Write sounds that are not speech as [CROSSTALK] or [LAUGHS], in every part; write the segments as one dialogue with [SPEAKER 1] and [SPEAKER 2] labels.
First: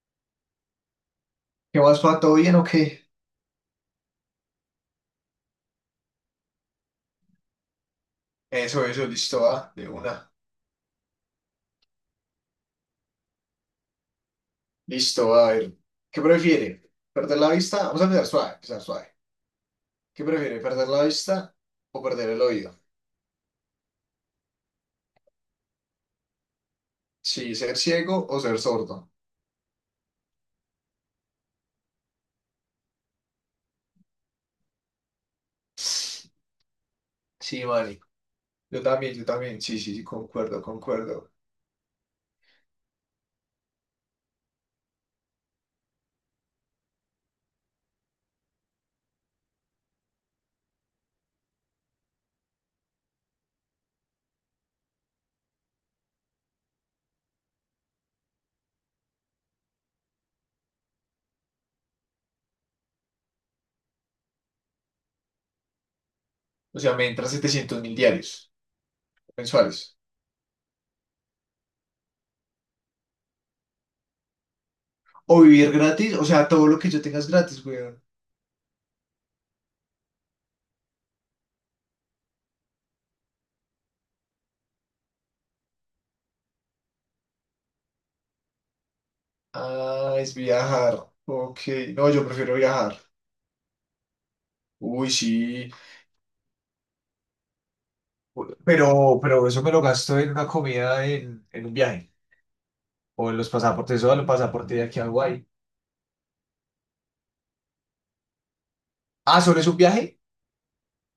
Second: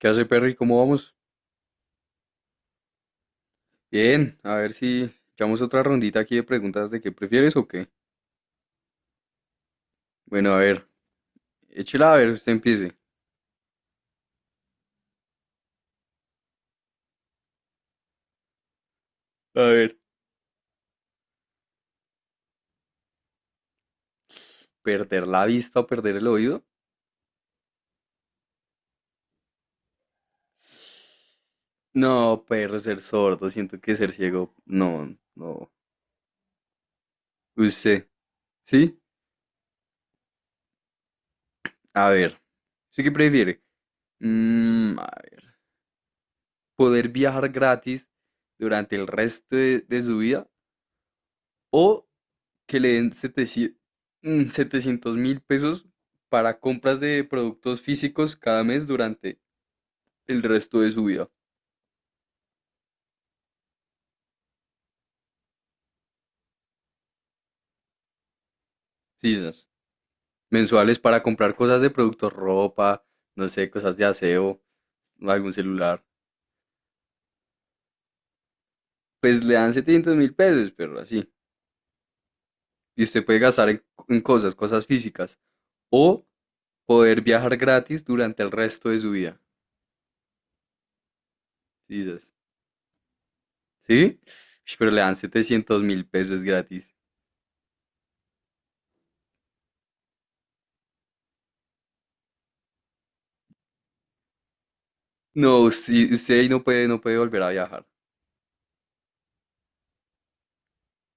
[SPEAKER 1] ¿Qué hace, Perry? ¿Cómo vamos?
[SPEAKER 2] ¿Qué más, pa? ¿Todo bien o qué?
[SPEAKER 1] Bien, a ver si echamos otra rondita aquí de preguntas de qué prefieres o qué.
[SPEAKER 2] Eso, listo, va, de una.
[SPEAKER 1] Bueno, a ver, échela a ver, usted empiece.
[SPEAKER 2] Listo, a ver. ¿Qué prefiere? ¿Perder la vista? Vamos a empezar suave, empezar suave.
[SPEAKER 1] A ver,
[SPEAKER 2] ¿Qué prefiere? ¿Perder la vista o perder el oído?
[SPEAKER 1] ¿perder la vista o perder el oído?
[SPEAKER 2] Sí, ser ciego o ser sordo.
[SPEAKER 1] No, perro, ser sordo, siento que ser ciego, no, no.
[SPEAKER 2] Sí, Mari.
[SPEAKER 1] Usted,
[SPEAKER 2] Yo
[SPEAKER 1] ¿sí?
[SPEAKER 2] también, yo también. Sí, sí, sí, concuerdo, concuerdo.
[SPEAKER 1] A ver, ¿usted qué prefiere? A ver, ¿poder viajar gratis durante el resto de su vida o que le den 700.000 pesos para compras de productos físicos cada mes durante el resto de su vida?
[SPEAKER 2] O sea, me entran 700.000 diarios
[SPEAKER 1] Sí, esas,
[SPEAKER 2] mensuales.
[SPEAKER 1] mensuales, para comprar cosas de productos, ropa, no sé, cosas de aseo,
[SPEAKER 2] O
[SPEAKER 1] algún
[SPEAKER 2] vivir
[SPEAKER 1] celular.
[SPEAKER 2] gratis, o sea, todo lo que yo tenga es gratis, weón.
[SPEAKER 1] Pues le dan 700.000 pesos, pero así. Y usted puede gastar en cosas, cosas físicas. O poder viajar gratis durante el resto de su vida.
[SPEAKER 2] Ah, es viajar. Ok,
[SPEAKER 1] Sí,
[SPEAKER 2] no, yo
[SPEAKER 1] esas.
[SPEAKER 2] prefiero viajar.
[SPEAKER 1] ¿Sí? Ush, pero le
[SPEAKER 2] Uy,
[SPEAKER 1] dan
[SPEAKER 2] sí.
[SPEAKER 1] 700.000 pesos gratis.
[SPEAKER 2] Pero eso me lo gasto en una comida en un viaje. O en los pasaportes, o en los pasaportes de aquí a Hawái.
[SPEAKER 1] No, sí, usted ahí no puede volver a viajar.
[SPEAKER 2] Ah, ¿solo es un viaje?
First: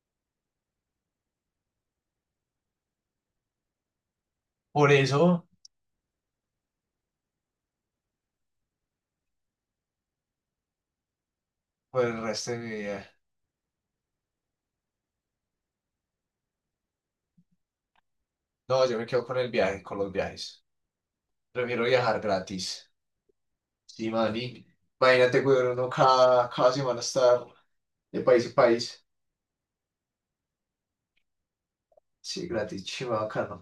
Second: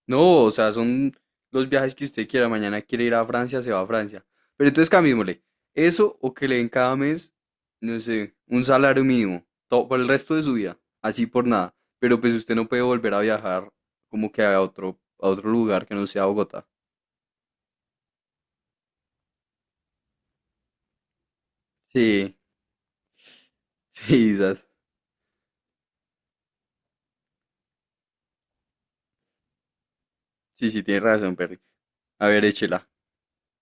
[SPEAKER 1] No, o sea, son los viajes que usted quiera. Mañana quiere ir a Francia, se va a Francia. Pero entonces
[SPEAKER 2] Por
[SPEAKER 1] cambiémosle.
[SPEAKER 2] eso,
[SPEAKER 1] Eso o que le den cada mes, no sé, un salario mínimo. Todo, por el resto de su vida. Así, por nada.
[SPEAKER 2] por
[SPEAKER 1] Pero
[SPEAKER 2] el
[SPEAKER 1] pues
[SPEAKER 2] resto
[SPEAKER 1] usted
[SPEAKER 2] de
[SPEAKER 1] no
[SPEAKER 2] mi
[SPEAKER 1] puede
[SPEAKER 2] vida.
[SPEAKER 1] volver a viajar como que a otro lugar que no sea Bogotá.
[SPEAKER 2] No, yo me quedo con el viaje, con los viajes. Prefiero viajar
[SPEAKER 1] Sí,
[SPEAKER 2] gratis.
[SPEAKER 1] sí,
[SPEAKER 2] Sí, mani.
[SPEAKER 1] quizás.
[SPEAKER 2] Imagínate, weón, uno cada semana estar de país a país.
[SPEAKER 1] Sí, sí, tiene razón, Perry. A ver,
[SPEAKER 2] Sí, gratis,
[SPEAKER 1] échela.
[SPEAKER 2] chima, bacano.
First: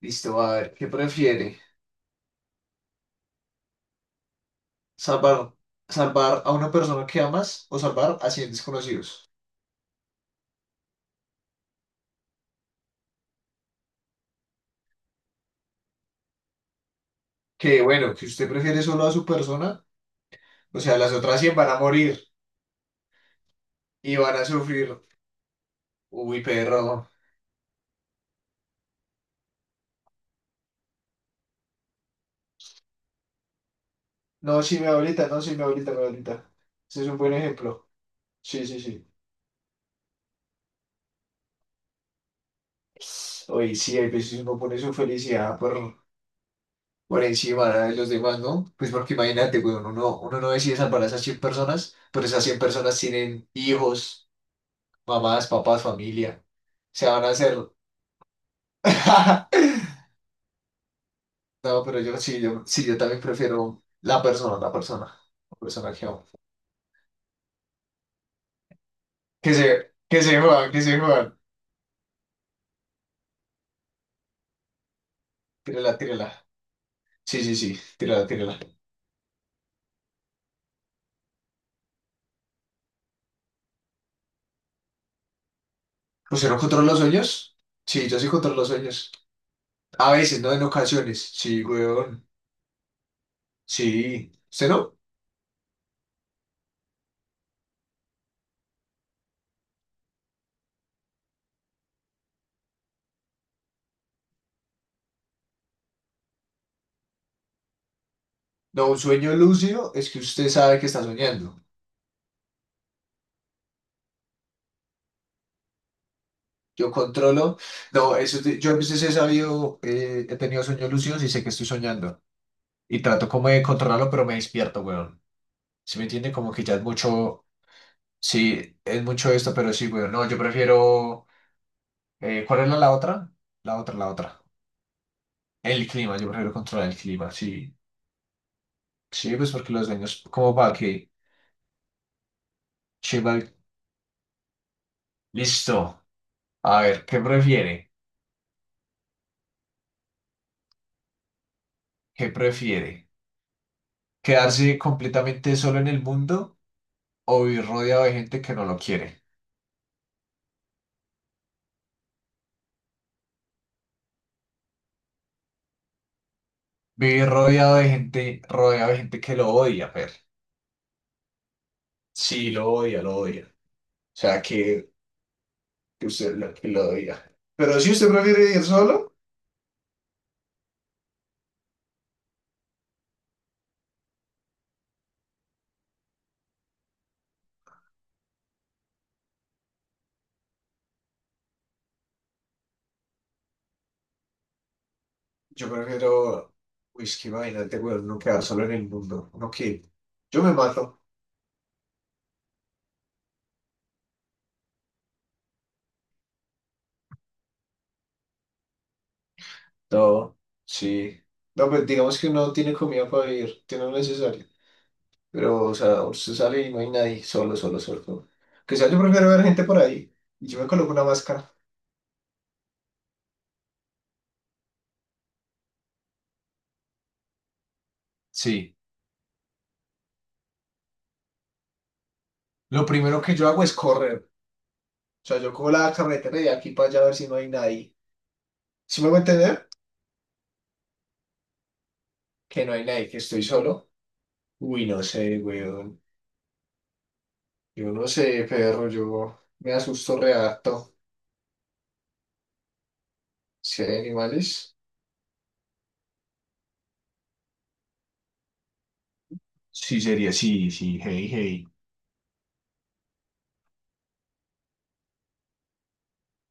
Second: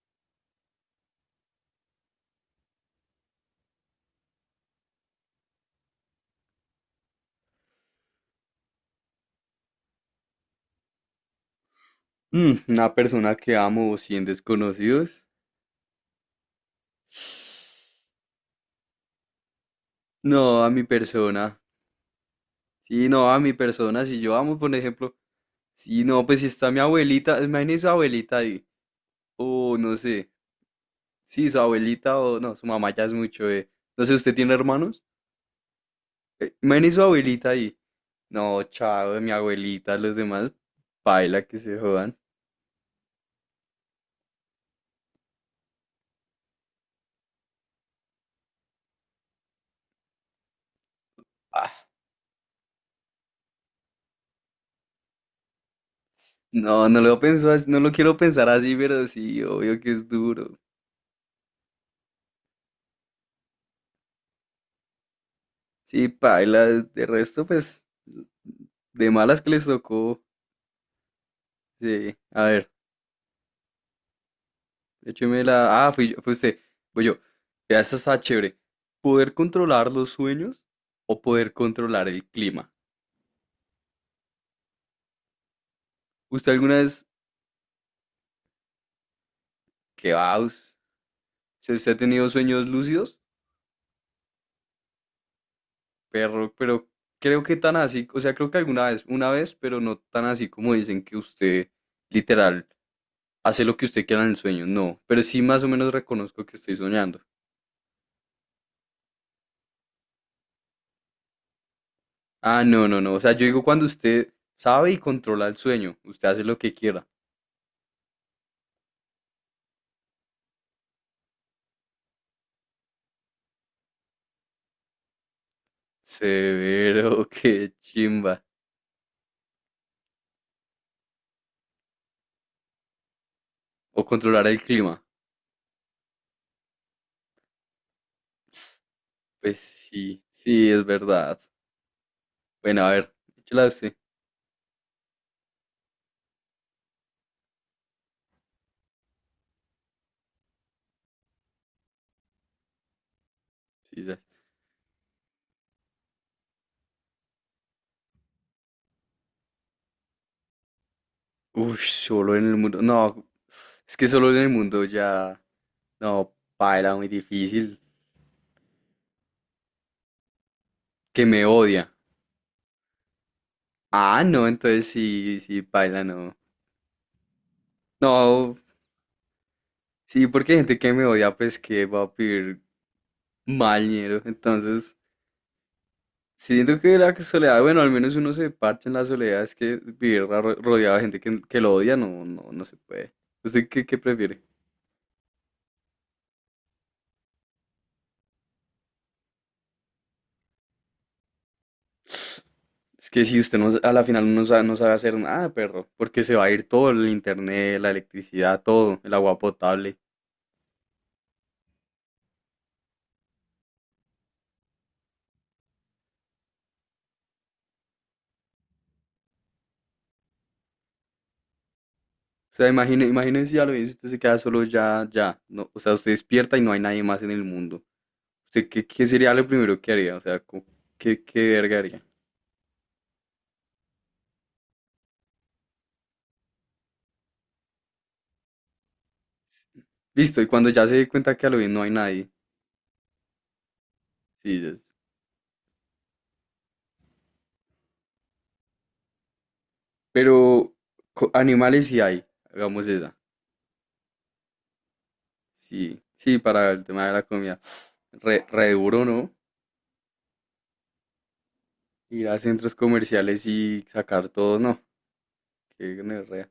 [SPEAKER 2] Listo, a ver, ¿qué prefiere? Salvar, salvar a una persona que amas o salvar a 100 desconocidos.
[SPEAKER 1] Una persona que amo o 100 desconocidos.
[SPEAKER 2] Que bueno, que usted prefiere solo a su persona,
[SPEAKER 1] No, a
[SPEAKER 2] o
[SPEAKER 1] mi
[SPEAKER 2] sea, las otras 100
[SPEAKER 1] persona.
[SPEAKER 2] van a morir
[SPEAKER 1] Sí, no, a mi persona.
[SPEAKER 2] y
[SPEAKER 1] Si yo
[SPEAKER 2] van a
[SPEAKER 1] amo, por
[SPEAKER 2] sufrir.
[SPEAKER 1] ejemplo. Sí, no, pues
[SPEAKER 2] Uy,
[SPEAKER 1] si está mi
[SPEAKER 2] perro.
[SPEAKER 1] abuelita, imagínese su abuelita ahí, o no sé, sí, su abuelita o no, su mamá ya es mucho, eh. No sé, ¿usted tiene
[SPEAKER 2] No, sí, mi
[SPEAKER 1] hermanos?
[SPEAKER 2] abuelita, no, sí, mi abuelita, mi abuelita.
[SPEAKER 1] Imagínese su
[SPEAKER 2] Ese es un buen
[SPEAKER 1] abuelita ahí.
[SPEAKER 2] ejemplo.
[SPEAKER 1] No,
[SPEAKER 2] Sí, sí, sí.
[SPEAKER 1] chao, mi abuelita, los demás, paila que se jodan.
[SPEAKER 2] Oye, sí, hay veces uno pone su felicidad por encima de los demás, ¿no? Pues porque imagínate, güey, uno no decide salvar a esas 100
[SPEAKER 1] Ah,
[SPEAKER 2] personas, pero esas 100 personas tienen hijos, mamás, papás, familia
[SPEAKER 1] no, no
[SPEAKER 2] se
[SPEAKER 1] lo
[SPEAKER 2] van a
[SPEAKER 1] pienso,
[SPEAKER 2] hacer
[SPEAKER 1] no lo quiero pensar así, pero sí, obvio que
[SPEAKER 2] [LAUGHS]
[SPEAKER 1] es duro.
[SPEAKER 2] No, pero yo sí, yo sí, yo también prefiero la persona, la persona, la persona que
[SPEAKER 1] Sí,
[SPEAKER 2] amo.
[SPEAKER 1] paila, de resto, pues, de malas que
[SPEAKER 2] Que
[SPEAKER 1] les
[SPEAKER 2] se,
[SPEAKER 1] tocó.
[SPEAKER 2] que se jodan, que se jodan.
[SPEAKER 1] Sí, a ver. Écheme la. Ah,
[SPEAKER 2] Tírala,
[SPEAKER 1] fue
[SPEAKER 2] tírala.
[SPEAKER 1] usted. Voy yo.
[SPEAKER 2] Sí, sí, sí,
[SPEAKER 1] Vea, esta está
[SPEAKER 2] tírala, tírala.
[SPEAKER 1] chévere. ¿Poder controlar los sueños o poder controlar el clima?
[SPEAKER 2] ¿Usted
[SPEAKER 1] ¿Usted
[SPEAKER 2] no
[SPEAKER 1] alguna
[SPEAKER 2] controla los
[SPEAKER 1] vez,
[SPEAKER 2] sueños? Sí, yo sí controlo los sueños. A
[SPEAKER 1] qué va?
[SPEAKER 2] veces, no en
[SPEAKER 1] Us-
[SPEAKER 2] ocasiones. Sí,
[SPEAKER 1] si ¿Usted ha
[SPEAKER 2] weón.
[SPEAKER 1] tenido sueños lúcidos?
[SPEAKER 2] Sí. ¿Usted no?
[SPEAKER 1] Perro, pero creo que tan así, o sea, creo que alguna vez, una vez, pero no tan así como dicen que usted literal hace lo que usted quiera en el sueño. No, pero sí más o menos reconozco que estoy soñando.
[SPEAKER 2] No, un sueño lúcido es que usted sabe que está soñando.
[SPEAKER 1] Ah, no, no, no. O sea, yo digo cuando usted sabe y controla el sueño, usted hace lo que
[SPEAKER 2] Yo
[SPEAKER 1] quiera.
[SPEAKER 2] controlo. No, yo a veces he sabido, he tenido sueños lúcidos y sé que estoy soñando. Y trato como de controlarlo, pero me despierto, weón. ¿Si me entiende? Como que ya es
[SPEAKER 1] Severo,
[SPEAKER 2] mucho,
[SPEAKER 1] qué chimba.
[SPEAKER 2] sí, es mucho esto, pero sí, güey, no, yo prefiero, ¿cuál era la otra? La otra,
[SPEAKER 1] O
[SPEAKER 2] la otra.
[SPEAKER 1] controlar el clima.
[SPEAKER 2] El clima, yo prefiero controlar el clima, sí. Sí, pues
[SPEAKER 1] Pues
[SPEAKER 2] porque los
[SPEAKER 1] sí,
[SPEAKER 2] daños, como
[SPEAKER 1] sí,
[SPEAKER 2] para
[SPEAKER 1] es
[SPEAKER 2] que,
[SPEAKER 1] verdad. Bueno, a ver,
[SPEAKER 2] Chival,
[SPEAKER 1] échala usted.
[SPEAKER 2] listo. A ver, ¿qué prefiere? ¿Qué prefiere?
[SPEAKER 1] Sí, ya.
[SPEAKER 2] ¿Quedarse completamente solo en el mundo o vivir rodeado de gente que no lo quiere?
[SPEAKER 1] Uy, solo en el mundo. No, es que solo en el mundo ya. No, paila, muy
[SPEAKER 2] Vivir
[SPEAKER 1] difícil.
[SPEAKER 2] rodeado de gente que lo odia, Fer.
[SPEAKER 1] Que me odia.
[SPEAKER 2] Sí, lo odia, lo odia. O
[SPEAKER 1] Ah,
[SPEAKER 2] sea,
[SPEAKER 1] no, entonces
[SPEAKER 2] que
[SPEAKER 1] sí, sí, paila,
[SPEAKER 2] que
[SPEAKER 1] no.
[SPEAKER 2] usted lo, que lo diga. Pero si usted prefiere
[SPEAKER 1] No,
[SPEAKER 2] ir solo,
[SPEAKER 1] sí, porque hay gente que me odia, pues que va a pedir mal dinero. Entonces. Siento que la soledad, bueno, al menos uno se parcha en la soledad, es que vivir rodeado de gente que lo odia, no, no, no se puede. ¿Usted qué prefiere?
[SPEAKER 2] yo prefiero, uy, es que imagínate, weón, no quedar solo en el mundo. Yo me mato.
[SPEAKER 1] Es que si usted no, a la final no sabe, no sabe hacer nada, perro, porque se va a ir todo, el internet, la electricidad, todo, el agua potable.
[SPEAKER 2] No, sí. No, pues digamos que no tiene comida para vivir, tiene lo necesario. Pero, o sea, usted sale y no hay nadie, solo, solo, solo. Que sea, yo prefiero ver gente por ahí. Y yo me coloco una máscara.
[SPEAKER 1] O sea, imagínense ya lo bien, si usted se queda solo ya, ya, no, o sea, usted despierta y no hay nadie más en el mundo. ¿Usted
[SPEAKER 2] Sí.
[SPEAKER 1] qué sería lo primero que haría? O sea, ¿qué verga haría?
[SPEAKER 2] Lo primero que yo hago es correr. O sea, yo cojo la carretera de aquí para allá a ver si no hay nadie. ¿Si me voy a entender?
[SPEAKER 1] Listo, y cuando ya se dé cuenta que a lo bien no hay nadie,
[SPEAKER 2] Que no hay nadie, que estoy solo.
[SPEAKER 1] sí,
[SPEAKER 2] Uy, no sé, güey. Yo no sé, perro, yo me asusto
[SPEAKER 1] pero
[SPEAKER 2] reacto.
[SPEAKER 1] animales sí hay, hagamos esa.
[SPEAKER 2] Si hay animales.
[SPEAKER 1] Sí, sí, para el tema de la comida. Re, re duro, ¿no?
[SPEAKER 2] Sí, sería, sí, sí, hey, hey.
[SPEAKER 1] Ir a centros comerciales y sacar todo, no. Qué gonorrea.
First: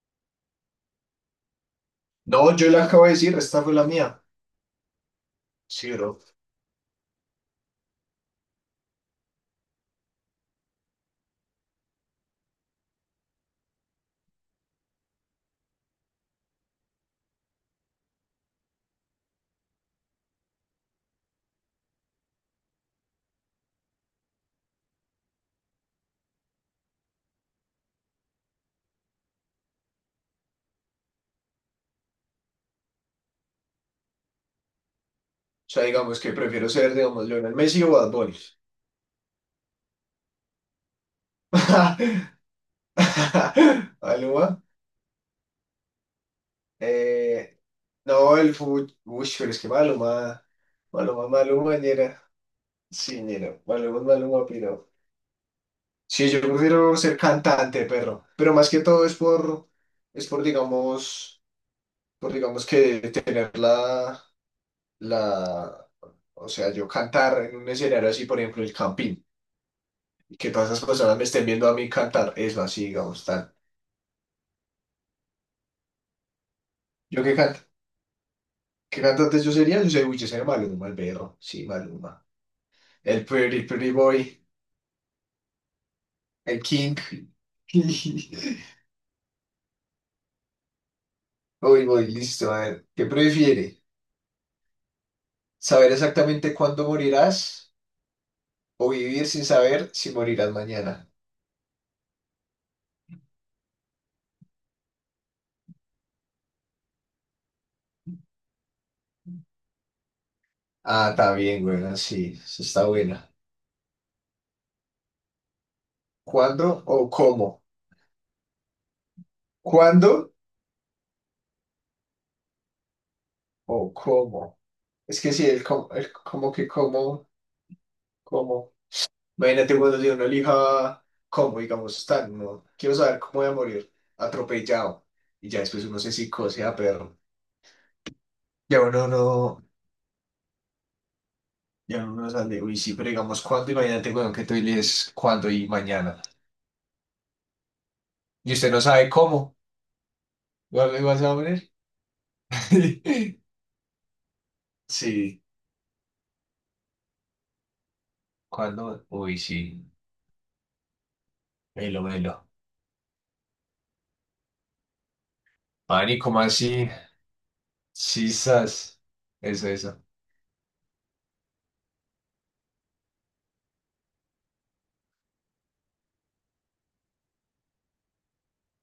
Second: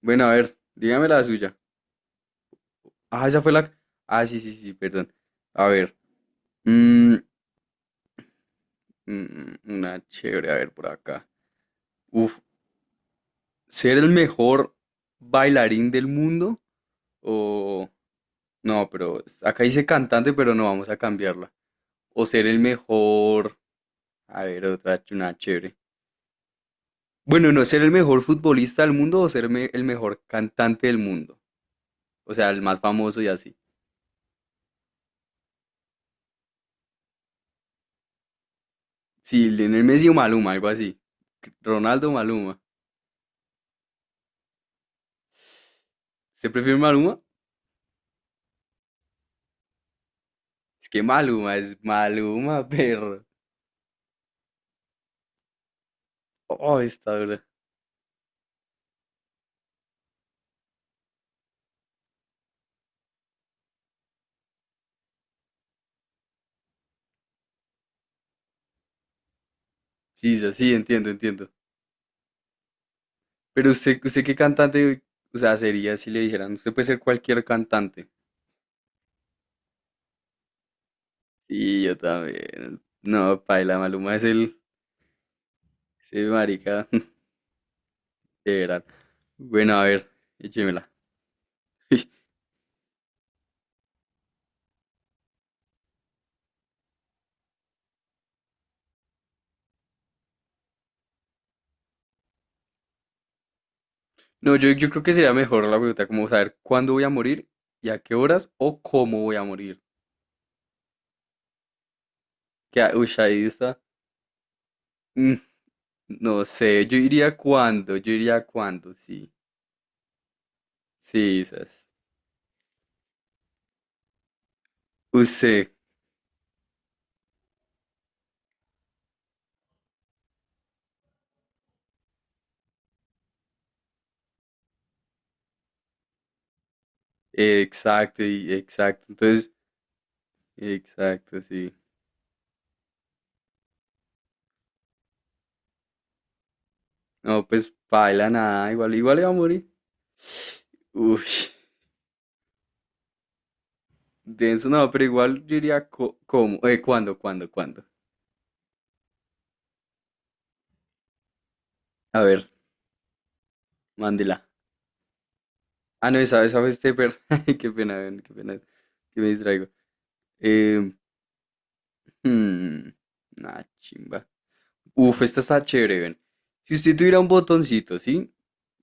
[SPEAKER 1] Bueno, a ver, dígame la suya.
[SPEAKER 2] No, yo le acabo de
[SPEAKER 1] Ah,
[SPEAKER 2] decir,
[SPEAKER 1] esa fue
[SPEAKER 2] esta
[SPEAKER 1] la.
[SPEAKER 2] fue la mía.
[SPEAKER 1] Ah, sí, sí, sí, perdón. A
[SPEAKER 2] Sí,
[SPEAKER 1] ver.
[SPEAKER 2] bro. O
[SPEAKER 1] mm, mm, una chévere, a ver, por acá. Uf, ¿ser el mejor bailarín del mundo? O... No, pero acá dice cantante, pero no vamos a cambiarla. O ser el mejor. A ver, otra una chévere. Bueno, no, ser el mejor futbolista del mundo o ser el mejor cantante del mundo. O sea, el más famoso y así.
[SPEAKER 2] sea, digamos que prefiero ser, digamos, Lionel Messi o Bad Bunny.
[SPEAKER 1] Sí, Lionel Messi o Maluma, algo así. Ronaldo o Maluma.
[SPEAKER 2] [LAUGHS] Maluma.
[SPEAKER 1] ¿Usted prefiere Maluma?
[SPEAKER 2] Eh, no, el fútbol. Uy, pero es que Maluma.
[SPEAKER 1] Es que
[SPEAKER 2] Maluma,
[SPEAKER 1] Maluma es
[SPEAKER 2] Maluma, ñera.
[SPEAKER 1] Maluma, [LAUGHS]
[SPEAKER 2] Sí,
[SPEAKER 1] perro.
[SPEAKER 2] ñera. Maluma, Maluma, pero. Sí, yo
[SPEAKER 1] Oh,
[SPEAKER 2] prefiero
[SPEAKER 1] está
[SPEAKER 2] ser
[SPEAKER 1] dura.
[SPEAKER 2] cantante, perro. Pero más que todo es por. Es por, digamos. Pues digamos que tener la, o sea, yo cantar en un escenario así, por ejemplo, el Campín, y
[SPEAKER 1] Sí,
[SPEAKER 2] que
[SPEAKER 1] sí,
[SPEAKER 2] todas
[SPEAKER 1] sí,
[SPEAKER 2] esas
[SPEAKER 1] entiendo,
[SPEAKER 2] personas me estén
[SPEAKER 1] entiendo.
[SPEAKER 2] viendo a mí cantar, eso así, digamos, tal.
[SPEAKER 1] Pero usted qué cantante, o sea, sería si le dijeran, usted puede ser
[SPEAKER 2] ¿Yo qué
[SPEAKER 1] cualquier
[SPEAKER 2] canto?
[SPEAKER 1] cantante.
[SPEAKER 2] ¿Qué cantante yo sería? Yo soy Maluma, el perro, sí,
[SPEAKER 1] Sí, yo
[SPEAKER 2] Maluma.
[SPEAKER 1] también.
[SPEAKER 2] El
[SPEAKER 1] No,
[SPEAKER 2] Pretty
[SPEAKER 1] paila,
[SPEAKER 2] Pretty
[SPEAKER 1] Maluma es
[SPEAKER 2] Boy,
[SPEAKER 1] el, ese
[SPEAKER 2] el
[SPEAKER 1] marica,
[SPEAKER 2] King.
[SPEAKER 1] [LAUGHS]
[SPEAKER 2] [LAUGHS]
[SPEAKER 1] de verdad. Bueno, a ver, échemela.
[SPEAKER 2] Uy,
[SPEAKER 1] [LAUGHS] Uy,
[SPEAKER 2] voy, listo, a ver, ¿qué prefiere? ¿Saber exactamente cuándo morirás o vivir sin saber si morirás mañana?
[SPEAKER 1] no, yo creo que sería mejor la pregunta como saber cuándo voy a morir y a qué horas o cómo voy a morir.
[SPEAKER 2] Ah, está bien, bueno, sí, eso
[SPEAKER 1] Que,
[SPEAKER 2] está
[SPEAKER 1] uy,
[SPEAKER 2] buena.
[SPEAKER 1] ahí está. Mm, no
[SPEAKER 2] ¿Cuándo
[SPEAKER 1] sé,
[SPEAKER 2] o cómo?
[SPEAKER 1] yo iría cuándo, sí.
[SPEAKER 2] ¿Cuándo
[SPEAKER 1] Sí, esas.
[SPEAKER 2] o cómo? Es que sí,
[SPEAKER 1] Usted,
[SPEAKER 2] el como que cómo, cómo. Imagínate cuando si uno elija cómo, digamos, tan, no, quiero saber cómo voy a morir, atropellado. Y ya después uno se psicose a perro.
[SPEAKER 1] exacto,
[SPEAKER 2] Ya
[SPEAKER 1] exacto.
[SPEAKER 2] uno
[SPEAKER 1] Entonces,
[SPEAKER 2] no,
[SPEAKER 1] exacto, sí.
[SPEAKER 2] ya uno no sale. Uy, sí, pero digamos, ¿cuándo? Imagínate, weón, que tú eliges cuándo y mañana.
[SPEAKER 1] No, pues baila
[SPEAKER 2] Y
[SPEAKER 1] nada,
[SPEAKER 2] usted no
[SPEAKER 1] igual,
[SPEAKER 2] sabe
[SPEAKER 1] igual iba a
[SPEAKER 2] cómo.
[SPEAKER 1] morir. [SIGHS]
[SPEAKER 2] ¿Vas
[SPEAKER 1] Uy,
[SPEAKER 2] vas a morir? [LAUGHS]
[SPEAKER 1] denso, no, pero
[SPEAKER 2] Sí.
[SPEAKER 1] igual yo iría cómo, cuándo, cuándo, cuándo.
[SPEAKER 2] ¿Cuándo? Uy, sí. Velo,
[SPEAKER 1] A
[SPEAKER 2] velo.
[SPEAKER 1] ver, mándela. Ah, no,
[SPEAKER 2] Mani, ¿cómo
[SPEAKER 1] esa fue
[SPEAKER 2] así?
[SPEAKER 1] Stepper. [LAUGHS] Ay, qué pena, ven, qué pena
[SPEAKER 2] Sisas.
[SPEAKER 1] que me distraigo.
[SPEAKER 2] Eso, eso.
[SPEAKER 1] Eh, hmm, nah, chimba. Uf, esta está chévere, ven. Si usted tuviera un botoncito, ¿sí?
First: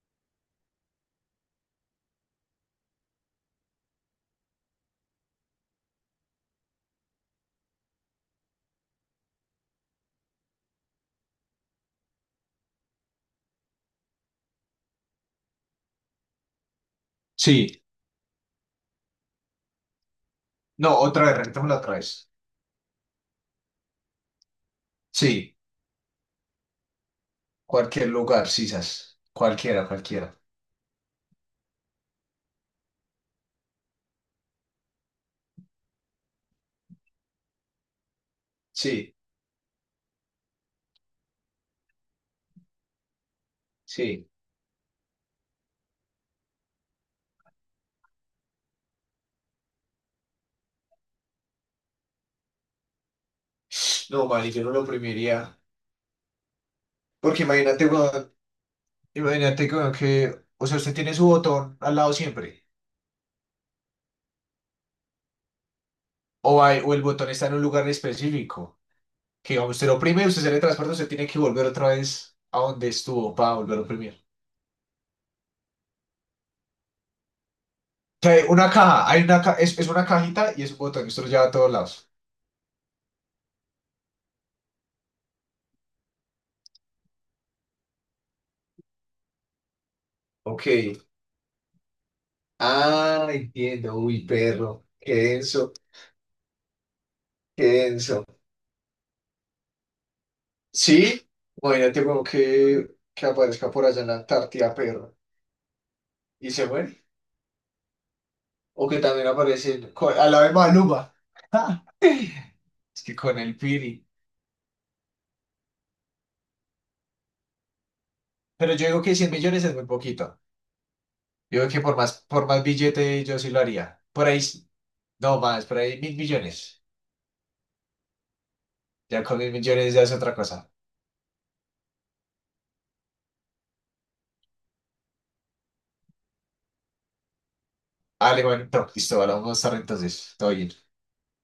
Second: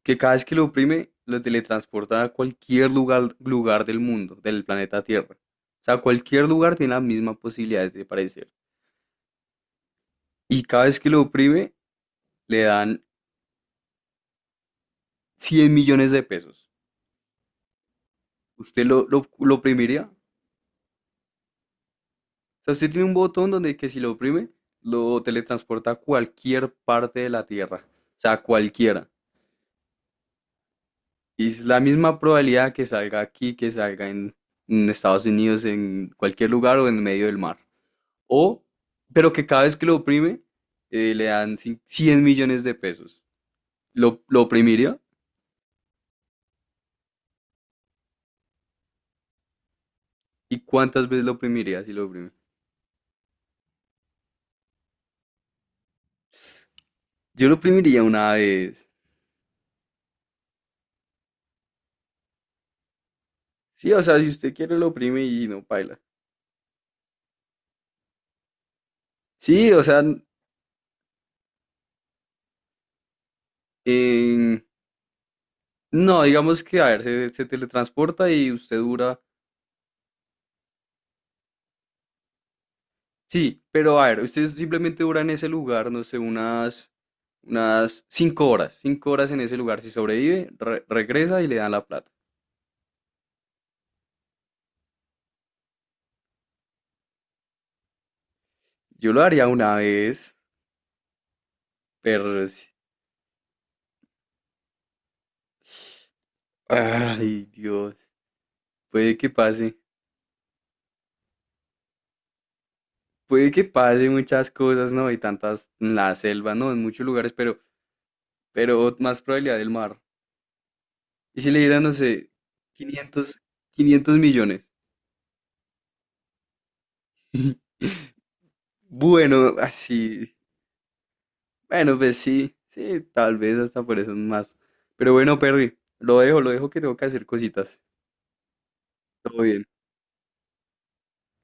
[SPEAKER 1] Que cada vez que lo oprime, lo teletransporta a cualquier lugar, lugar del mundo, del planeta Tierra. O sea, cualquier lugar tiene las mismas posibilidades de aparecer. Y cada vez que lo oprime, le dan 100 millones de pesos.
[SPEAKER 2] Sí.
[SPEAKER 1] ¿Usted lo oprimiría?
[SPEAKER 2] No, otra vez, rentémosla otra vez.
[SPEAKER 1] O sea, usted tiene un botón donde que si lo oprime, lo
[SPEAKER 2] Sí,
[SPEAKER 1] teletransporta a cualquier parte de la Tierra.
[SPEAKER 2] cualquier
[SPEAKER 1] O sea,
[SPEAKER 2] lugar,
[SPEAKER 1] cualquiera.
[SPEAKER 2] sisas. Cualquiera, cualquiera.
[SPEAKER 1] Y es la misma probabilidad que salga aquí, que salga en Estados Unidos, en cualquier lugar o en medio del mar. O,
[SPEAKER 2] Sí,
[SPEAKER 1] pero que cada vez que lo oprime, le dan 100 millones de pesos. ¿Lo,
[SPEAKER 2] sí.
[SPEAKER 1] lo oprimiría? ¿Y cuántas veces lo oprimiría si lo oprime?
[SPEAKER 2] No, man, yo no lo oprimiría. Porque
[SPEAKER 1] Yo lo oprimiría una vez.
[SPEAKER 2] imagínate weón, que, o sea, usted tiene su botón al lado siempre.
[SPEAKER 1] Sí, o sea, si usted quiere lo oprime y no paila.
[SPEAKER 2] O, o el botón está en un lugar específico. Que
[SPEAKER 1] Sí,
[SPEAKER 2] digamos,
[SPEAKER 1] o
[SPEAKER 2] usted lo
[SPEAKER 1] sea,
[SPEAKER 2] oprime, usted se le transporta, usted tiene que volver otra vez a donde estuvo para volver a oprimir.
[SPEAKER 1] en No, digamos que, a ver, se
[SPEAKER 2] O
[SPEAKER 1] teletransporta
[SPEAKER 2] sea, hay
[SPEAKER 1] y
[SPEAKER 2] una
[SPEAKER 1] usted
[SPEAKER 2] caja,
[SPEAKER 1] dura.
[SPEAKER 2] es una cajita y es un botón, usted lo lleva a todos lados.
[SPEAKER 1] Sí, pero a ver, usted simplemente dura en ese lugar, no sé, unas 5 horas. 5 horas en ese lugar. Si sobrevive,
[SPEAKER 2] Ok.
[SPEAKER 1] regresa y le dan la plata.
[SPEAKER 2] Ah, entiendo. Uy, perro. Qué denso. Qué denso.
[SPEAKER 1] Yo lo haría una vez,
[SPEAKER 2] Sí, imagínate como
[SPEAKER 1] pero.
[SPEAKER 2] que aparezca por allá en la Antártida, perro, y se muere.
[SPEAKER 1] Ay, Dios.
[SPEAKER 2] O que
[SPEAKER 1] Puede
[SPEAKER 2] también
[SPEAKER 1] que pase.
[SPEAKER 2] aparecen a la vez Maluma. [LAUGHS] Es que con
[SPEAKER 1] Puede
[SPEAKER 2] el
[SPEAKER 1] que
[SPEAKER 2] Piri.
[SPEAKER 1] pase muchas cosas, ¿no? Y tantas en la selva, ¿no? En muchos lugares,
[SPEAKER 2] Pero yo
[SPEAKER 1] pero
[SPEAKER 2] digo que
[SPEAKER 1] más
[SPEAKER 2] cien
[SPEAKER 1] probabilidad
[SPEAKER 2] millones
[SPEAKER 1] del
[SPEAKER 2] es muy
[SPEAKER 1] mar.
[SPEAKER 2] poquito.
[SPEAKER 1] Y si le
[SPEAKER 2] Yo digo que
[SPEAKER 1] dieran, no
[SPEAKER 2] por más,
[SPEAKER 1] sé,
[SPEAKER 2] por más billete yo
[SPEAKER 1] 500
[SPEAKER 2] sí lo haría.
[SPEAKER 1] 500
[SPEAKER 2] Por ahí,
[SPEAKER 1] millones.
[SPEAKER 2] no más, por ahí 1.000.000.000.
[SPEAKER 1] [LAUGHS]
[SPEAKER 2] Ya con mil
[SPEAKER 1] Bueno,
[SPEAKER 2] millones ya es otra
[SPEAKER 1] así.
[SPEAKER 2] cosa.
[SPEAKER 1] Bueno, pues sí, sí, tal vez hasta por eso más. Pero bueno, Perry, lo dejo que tengo que hacer cositas.
[SPEAKER 2] Vale, bueno, no, listo, vale,
[SPEAKER 1] Todo
[SPEAKER 2] vamos a
[SPEAKER 1] bien.
[SPEAKER 2] estar entonces. Todo bien.